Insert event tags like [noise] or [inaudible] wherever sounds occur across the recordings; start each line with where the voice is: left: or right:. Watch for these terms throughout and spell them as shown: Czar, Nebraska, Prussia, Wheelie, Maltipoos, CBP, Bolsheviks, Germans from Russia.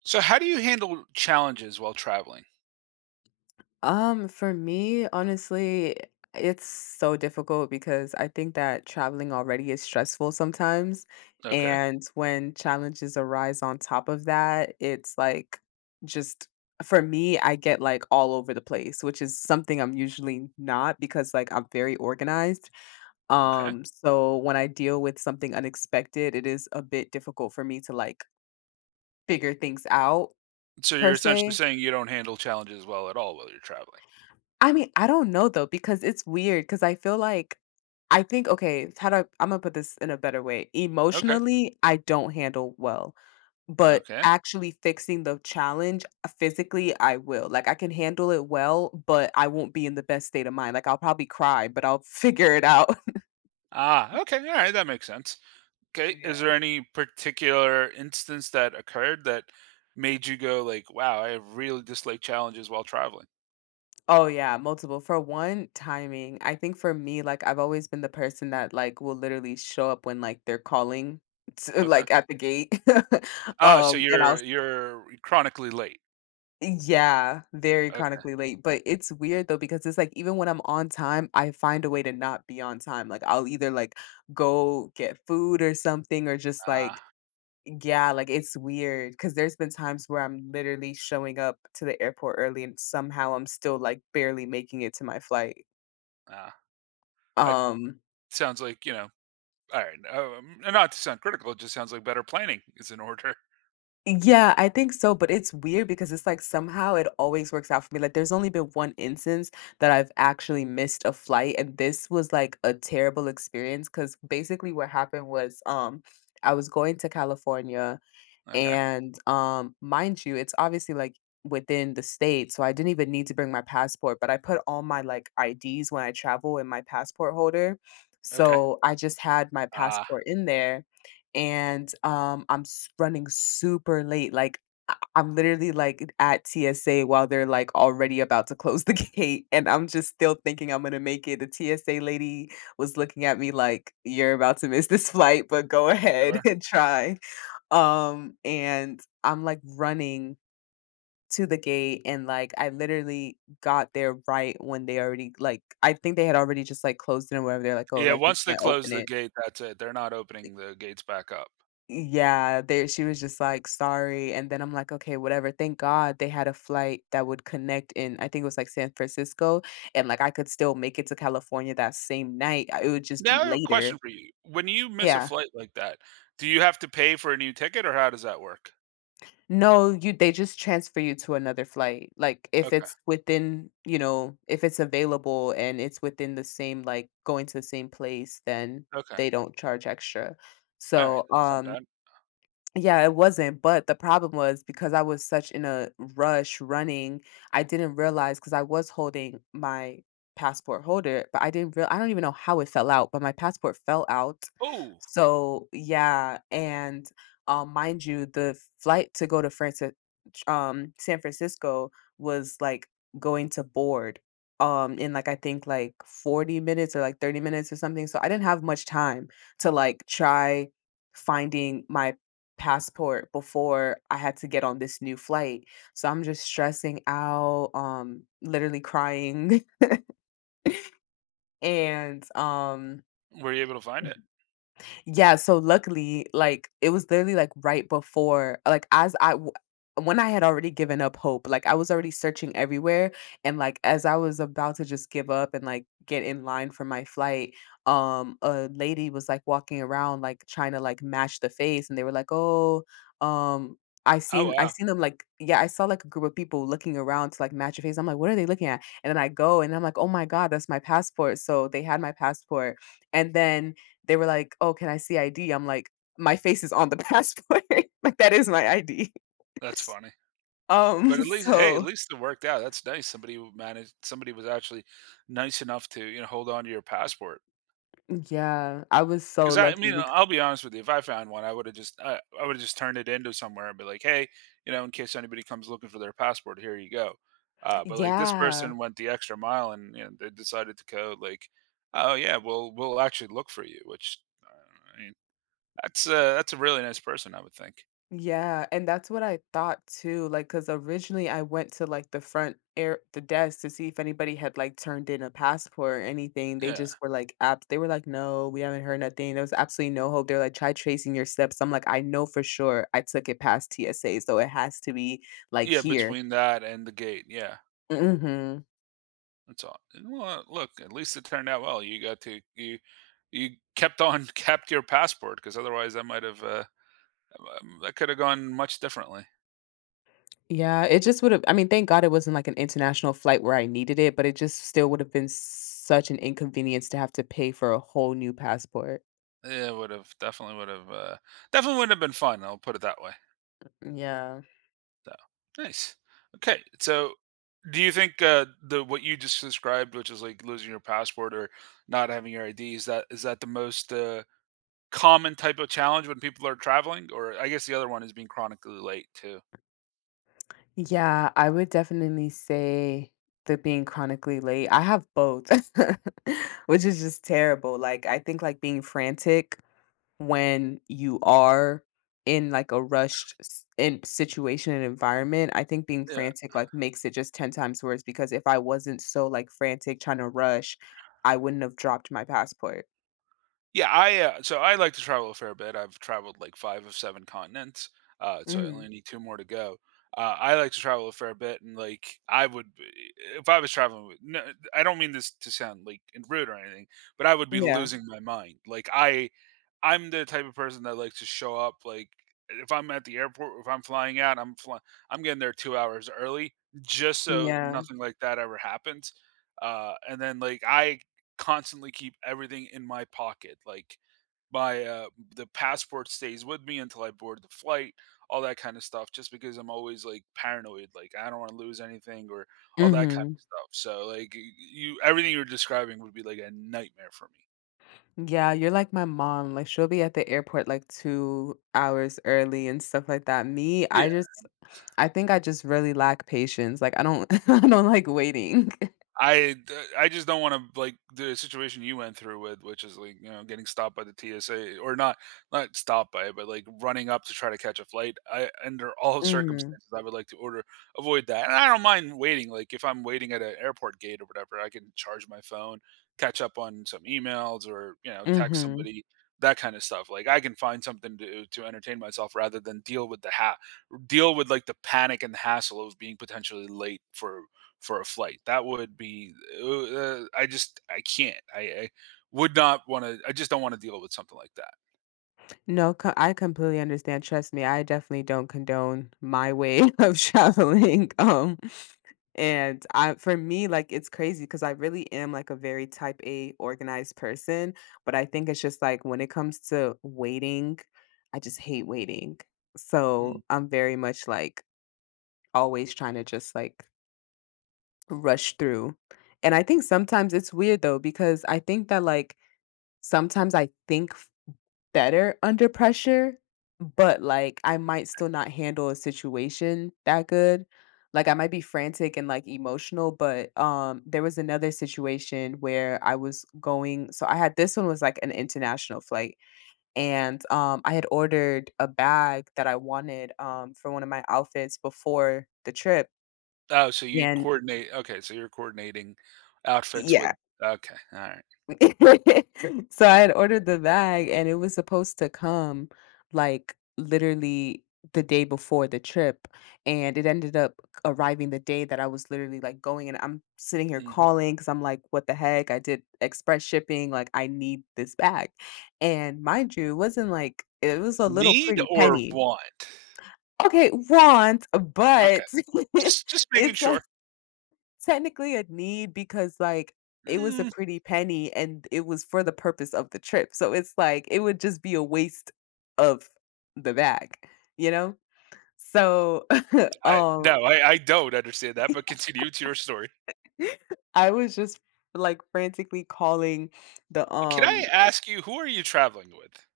right: So how do you handle challenges while traveling?
left: For me, honestly, it's so difficult because I think that traveling already is stressful sometimes.
right: Okay.
left: And when challenges arise on top of that, it's like just for me, I get like all over the place, which is something I'm usually not because like I'm very organized.
right: okay.
left: So when I deal with something unexpected, it is a bit difficult for me to like figure things out
right: So you're
left: per
right: essentially
left: se.
right: saying you don't handle challenges well at all while you're traveling.
left: I mean, I don't know though, because it's weird because I feel like I think okay, how do I, I'm gonna put this in a better way.
right: Okay.
left: Emotionally, I don't handle well, but
right: okay.
left: actually fixing the challenge physically, I will. Like I can handle it well, but I won't be in the best state of mind. Like I'll probably cry, but I'll [laughs] figure it out. [laughs]
right: Okay. All right, that makes sense. Okay, is there
left: Yeah.
right: any particular instance that occurred that made you go like, "Wow, I really dislike challenges while traveling."
left: Oh yeah, multiple. For one, timing. I think for me, like I've always been the person that like will literally show up when like they're calling, [laughs] to,
right: Okay.
left: like at the gate. [laughs]
right: Ah, so
left: And I'll
right: you're chronically late.
left: yeah, very
right: Okay.
left: chronically late, but it's weird though because it's like even when I'm on time, I find a way to not be on time. Like I'll either like go get food or something or just like
right: Ah,
left: yeah, like it's weird because there's been times where I'm literally showing up to the airport early and somehow I'm still like barely making it to my flight.
right: ah. That
left: Um
right: sounds like All right. And not to sound critical, it just sounds like better planning is in order.
left: Yeah, I think so, but it's weird because it's like somehow it always works out for me. Like there's only been one instance that I've actually missed a flight, and this was like a terrible experience because basically what happened was I was going to California
right: Okay.
left: and mind you, it's obviously like within the state, so I didn't even need to bring my passport, but I put all my like IDs when I travel in my passport holder.
right: Okay.
left: So I just had my
right: Ah.
left: passport in there and I'm s- running super late. Like I'm literally like at TSA while they're like already about to close the [laughs] gate, and I'm just still thinking I'm gonna make it. The TSA lady was looking at me like, "You're about to miss this flight, but go ahead
right: Sure.
left: [laughs] and try." And I'm, like, running to the gate, and, like, I literally got there right when they already, like I think they had already just, like, closed it or whatever, they're like, "Oh,
right: Yeah,
left: like, we
right: once they
left: can't
right: close
left: open
right: the
left: it."
right: gate, that's it. They're not opening the gates back up.
left: Yeah, there she was just like, "Sorry," and then I'm like, "Okay, whatever." Thank God they had a flight that would connect in I think it was, like, San Francisco, and, like, I could still make it to California that same night, I it would just be
right: Now I have a
left: later.
right: question for you. When you miss a
left: Yeah.
right: flight like that, do you have to pay for a new ticket, or how does that work?
left: No, you they just transfer you to another flight. Like if
right: Okay.
left: it's within, you know, if it's available and it's within the same like going to the same place, then
right: Okay.
left: they don't charge extra.
right: All right.
left: So,
right: That's not bad.
left: yeah, it wasn't, but the problem was because I was such in a rush running, I didn't realize because I was holding my passport holder, but I didn't real I don't even know how it fell out, but my passport fell out.
right: Oh,
left: So yeah, and mind you, the flight to go to France, San Francisco was like going to board in like I think like 40 minutes or like 30 minutes or something. So I didn't have much time to like try finding my passport before I had to get on this new flight. So I'm just stressing out, literally crying. [laughs] And
right: were you able to find it?
left: yeah, so luckily, like, it was literally, like, right before like, as I w when I had already given up hope, like, I was already searching everywhere, and, like, as I was about to just give up and, like, get in line for my flight, a lady was, like, walking around, like, trying to, like, match the face, and they were like, "Oh, um, I
right: Oh,
left: seen I
right: wow.
left: seen them, like." Yeah, I saw, like, a group of people looking around to, like, match a face, I'm like, "What are they looking at?" And then I go, and I'm like, "Oh my god, that's my passport," so they had my passport, and then they were like, "Oh, can I see ID?" I'm like, "My face is on the [laughs] passport, [laughs] like, that is my ID."
right: That's funny. But
left: [laughs]
right: at least, hey, at
left: So
right: least it worked out. That's nice. Somebody w- managed, somebody was actually nice enough to, you know, hold on to your passport.
left: yeah, I was so
right: 'Cause I
left: lucky
right: mean,
left: bec
right: I'll be honest with you, if I found one, I would've just turned it into somewhere and be like, "Hey, you know, in case anybody comes looking for their passport, here you go." But, like, this
left: yeah,
right: person went the extra mile and, you know, they decided to code like, "Oh, yeah, we'll actually look for you," which, I mean, that's a really nice person, I would think.
left: yeah, and that's what I thought too. Like, cause originally I went to, like, the front air the desk to see if anybody had, like, turned in a passport or anything, they
right: Yeah.
left: just were like, "Apps." They were like, "No, we haven't heard nothing, there was absolutely no hope," they're like, "Try tracing your steps." I'm like, "I know for sure I took it past TSA, so it has to be, like,
right: Yeah,
left: here."
right: between that and the gate, yeah,
left: Mhm.
right: that's all. And, well, look, at least it turned out well. You got to you kept on [laughs] kept your passport because otherwise I might have, that could have gone much differently.
left: Yeah, it just would have I mean, thank God it wasn't like an international flight where I needed it, but it just still would have been such an inconvenience to have to pay for a whole new passport.
right: Yeah, it would have definitely would have definitely would have been fun. I'll put it that way.
left: Yeah.
right: So nice. Okay, so do you think the what you just described, which is like losing your passport or not having your ID, is that the most common type of challenge when people are traveling? Or I guess the other one is being chronically late too.
left: Yeah, I would definitely say that being chronically late. I have both, [laughs] which is just terrible. Like I think like being frantic when you are in like a rushed s- in situation and environment I think being frantic like makes it just 10 times worse because if I wasn't so like frantic trying to rush I wouldn't have dropped my passport.
right: Yeah, I so I like to travel a fair bit. I've traveled like five of seven continents, so I
left: Hmm.
right: only need two more to go. I like to travel a fair bit, and like if I was traveling, with, no, I don't mean this to sound like rude or anything, but I would be
left: Yeah.
right: losing my mind. I'm the type of person that likes to show up. Like if I'm at the airport, if I'm flying out, I'm getting there 2 hours early just so
left: Yeah.
right: nothing like that ever happens. And then like I constantly keep everything in my pocket. Like my the passport stays with me until I board the flight, all that kind of stuff, just because I'm always like paranoid, like I don't want to lose anything or all that kind
left: Hmm.
right: of stuff. So like y- you everything you're describing would be like a nightmare for me.
left: Yeah, you're like my mom like she'll be at the airport like 2 hours early and stuff like that me I just I think I just really lack patience like I don't [laughs] I don't like waiting.
right: I just don't wanna, like, the situation you went through with, which is, like, you know, getting stopped by the TSA or not stopped by it, but, like, running up to try to catch a flight. I under all [laughs]
left: [laughs] Hmm.
right: circumstances, I would like to order avoid that, and I don't mind waiting, like, if I'm waiting at an airport gate or whatever, I can charge my phone, catch up on some emails or, you know, text
left: Hmm.
right: somebody, that kinda stuff. Like, I can find something to entertain myself rather than deal with the ha deal with, like, the panic and the hassle of being potentially late for a flight. That would be uh, I just I can't. I would not want to. I just don't want to deal with something like that.
left: No, co I completely understand, trust me, I definitely don't condone my way [laughs] of traveling, and I for me, like, it's crazy because I really am, like, a very type A organized person, but I think it's just, like, when it comes to waiting, I just hate waiting.
right: Hmm.
left: So, I'm very much, like, always trying to just, like, rush through, and I think sometimes it's weird, though, because I think that, like, sometimes I think better under pressure, but like I might still not handle a situation that good. Like I might be frantic and like emotional, but there was another situation where I was going so I had this one was like an international flight and I had ordered a bag that I wanted for one of my outfits before the trip
right: Oh, so you
left: and
right: coordinate? Okay, so you're coordinating outfits
left: yeah.
right: with. Okay, all right.
left: [laughs] So I had ordered the bag and it was supposed to come like literally the day before the trip and it ended up arriving the day that I was literally like going and I'm sitting here
right: Mhm.
left: calling cuz I'm like what the heck I did express shipping like I need this bag. And mind you, it wasn't like it was a little
right: Need
left: pretty
right: or
left: penny.
right: want?
left: Okay, want,
right: Okay,
left: but
right: just
left: [laughs]
right: making
left: it's like
right: sure.
left: technically a need because, like, it was a
right: Mm,
left: pretty penny and it was for the purpose of the trip, so it's like, it would just be a waste of the bag, you know? So, [laughs]
right: I
left: um,
right: no, I don't understand that. But continue to your story.
left: [laughs] I was just, like, frantically calling the,
right: Can I ask you who are you traveling with?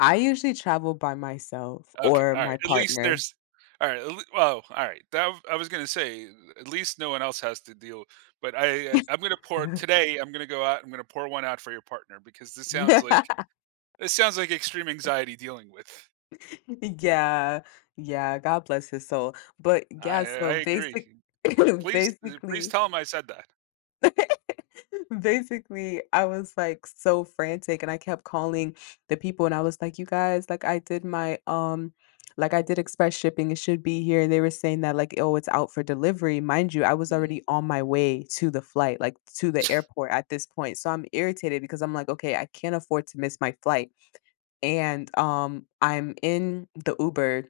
left: I usually travel by myself
right: Okay,
left: or my
right: alright, at least
left: partner.
right: there's alright, alright, I was gonna say, at least no one else has to deal but I, I'm gonna pour
left: [laughs]
right: today, I'm gonna go out, I'm gonna pour one out for your partner because this sounds like extreme anxiety dealing with.
left: Yeah, yeah, God bless his soul, but
right: I
left: yeah,
right: I
left: so
right: agree.
left: basic [laughs]
right: Please please
left: basically.
right: tell him I said that.
left: [laughs] Basically, I was like so frantic and I kept calling the people and I was like, you guys, like I did my like I did express shipping, it should be here. And they were saying that like, oh, it's out for delivery. Mind you, I was
right: Mm,
left: already on my way to the flight, like to the airport at this point. So I'm irritated because I'm like, okay, I can't afford to miss my flight. And I'm in the Uber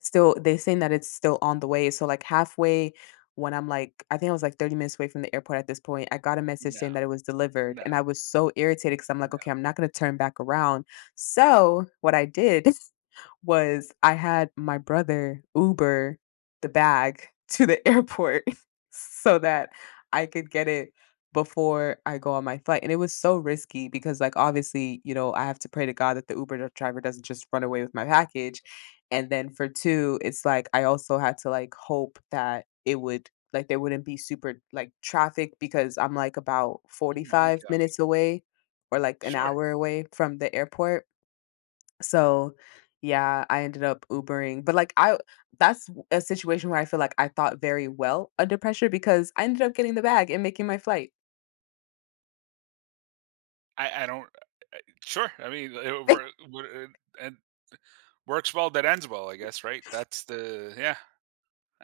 left: still they're saying that it's still on the way, so, like, halfway when I'm, like I think I was, like, 30 minutes away from the airport at this point, I got a message
right: no,
left: saying that it was delivered,
right: no,
left: and I was so irritated because 'cause I'm, like, "Okay,
right: no,
left: I'm not gonna turn back around." So, what I did [laughs] was I had my brother Uber the bag [laughs] to the airport [laughs] so that I could get it before I go on my flight, and it was so risky because, like, obviously, you know, I have to pray to God that the Uber dri driver doesn't just run away with my package, and then for 2, it's like I also had to, like, hope that it would like, there wouldn't be super, like, traffic because I'm, like, about
right: oh my
left: 45
right: god.
left: minutes away or, like, an
right: Sure.
left: hour away from the airport, so, yeah, I ended up Ubering, but, like, I that's w- a situation where I feel like I thought very well under pressure because I ended up getting the bag and making my flight.
right: I don't sure, I mean, it wor
left: [laughs]
right: wor and works well that ends well, I guess, right? That's the yeah.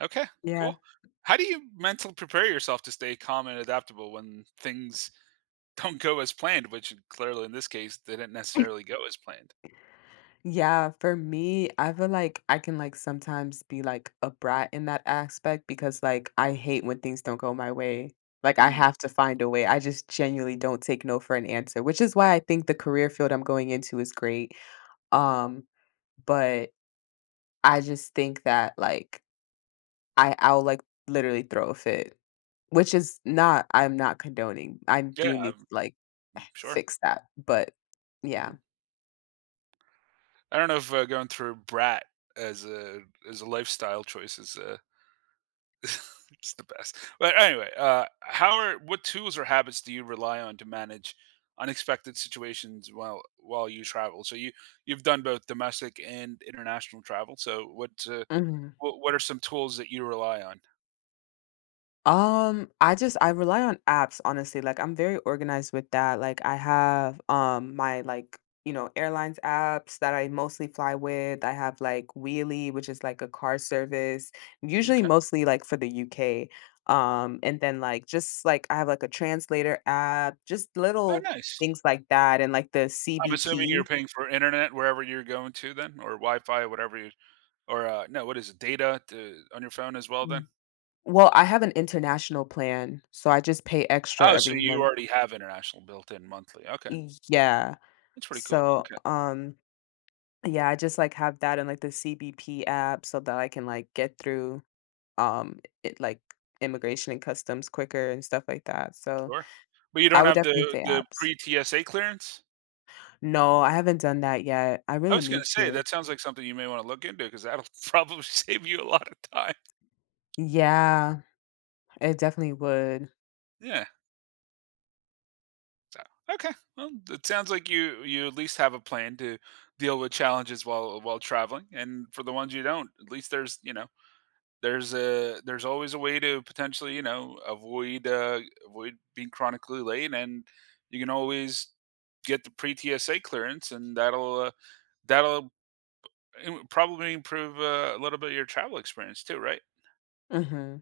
right: Okay,
left: Yeah.
right: cool. How do you mentally prepare yourself to stay calm and adaptable when things [laughs] don't go as planned, which clearly in this case didn't necessarily go as planned?
left: Yeah, for me, I feel like I can like sometimes be like a brat in that aspect because like I hate when things don't go my way. Like I
right: Mm,
left: have to find a way. I just genuinely don't take no for an answer, which is why I think the career field I'm going into is great. Um, but I just think that like I'll like literally throw a fit, which is not I'm not condoning. I
right: yeah,
left: do need to like [sighs]
right: sure.
left: fix that, but yeah.
right: Hmm. I don't know if going through brat as a as a lifestyle choice is [laughs] it's the best. But anyway, how are what tools or habits do you rely on to manage unexpected situations while you travel? So you've done both domestic and international travel. So what
left: Mm-hmm.
right: What are some tools that you rely on?
left: I just I rely on apps, honestly. Like I'm very organized with that. Like I have my like, you know, airlines apps that I mostly fly with. I have like Wheelie, which is like a car service, usually
right: Okay.
left: mostly like for the UK. And then like just like I have like a translator app, just
right: Oh,
left: little
right: nice.
left: things like that, and like the
right: I'm assuming you're
left: CBP.
right: paying for internet wherever you're going to then, or Wi-Fi, no, what is it, data to on your phone as well then?
left: Mm. Well, I have an international plan, so I just pay extra
right: Oh,
left: every
right: so you
left: month.
right: already have international built in monthly, okay.
left: Yeah.
right: That's pretty cool,
left: So,
right: okay,
left: yeah, I just like have that in like the CBP app so that I can like get through it like immigration and customs quicker and stuff like that. So
right: sure. But you
left: I
right: don't
left: would
right: have
left: definitely
right: the
left: say
right: the
left: apps.
right: pre-TSA clearance?
left: No, I haven't done that yet. I
right: I
left: really
right: was
left: need
right: gonna say,
left: to.
right: that sounds like something you may wanna look into because 'cause that'll [laughs] probably save you a lot of time.
left: Yeah, it definitely would.
right: Yeah. Oh, okay. Well, it sounds like you at least have a plan to deal with challenges while traveling, and for the ones you don't, at least there's you know there's a there's always a way to potentially you know avoid avoid being chronically late, and you can always get the pre TSA clearance, and that'll im- probably improve a little bit of your travel experience too, right?
left: Hmm.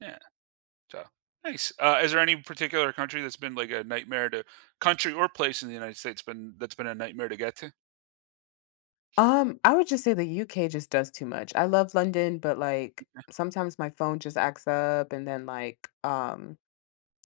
right: Yeah. So, nice. Is there any particular country that's been like a nightmare to country or place in the United States been that's been a nightmare to get to?
left: I would just say the UK just does too much. I love London, but like sometimes my phone just acts up and then like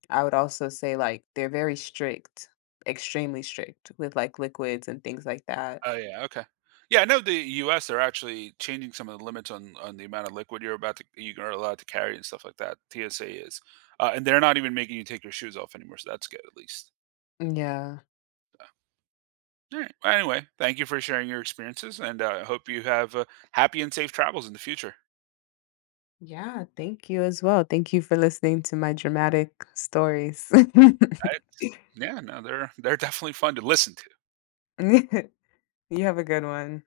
left: I would also say like they're very strict, extremely strict with like liquids and things like that.
right: Oh yeah, okay. Yeah, I know the U.S. They're actually changing some of the limits on the amount of liquid you're about to you are allowed to carry and stuff like that. TSA is, and they're not even making you take your shoes off anymore. So that's good, at least.
left: Yeah.
right: All right. Well, anyway, thank you for sharing your experiences, and I hope you have happy and safe travels in the future.
left: Yeah, thank You as well. Thank you for listening to my dramatic stories. [laughs]
right: I, yeah, no, they're definitely fun to listen to.
left: You have a good one.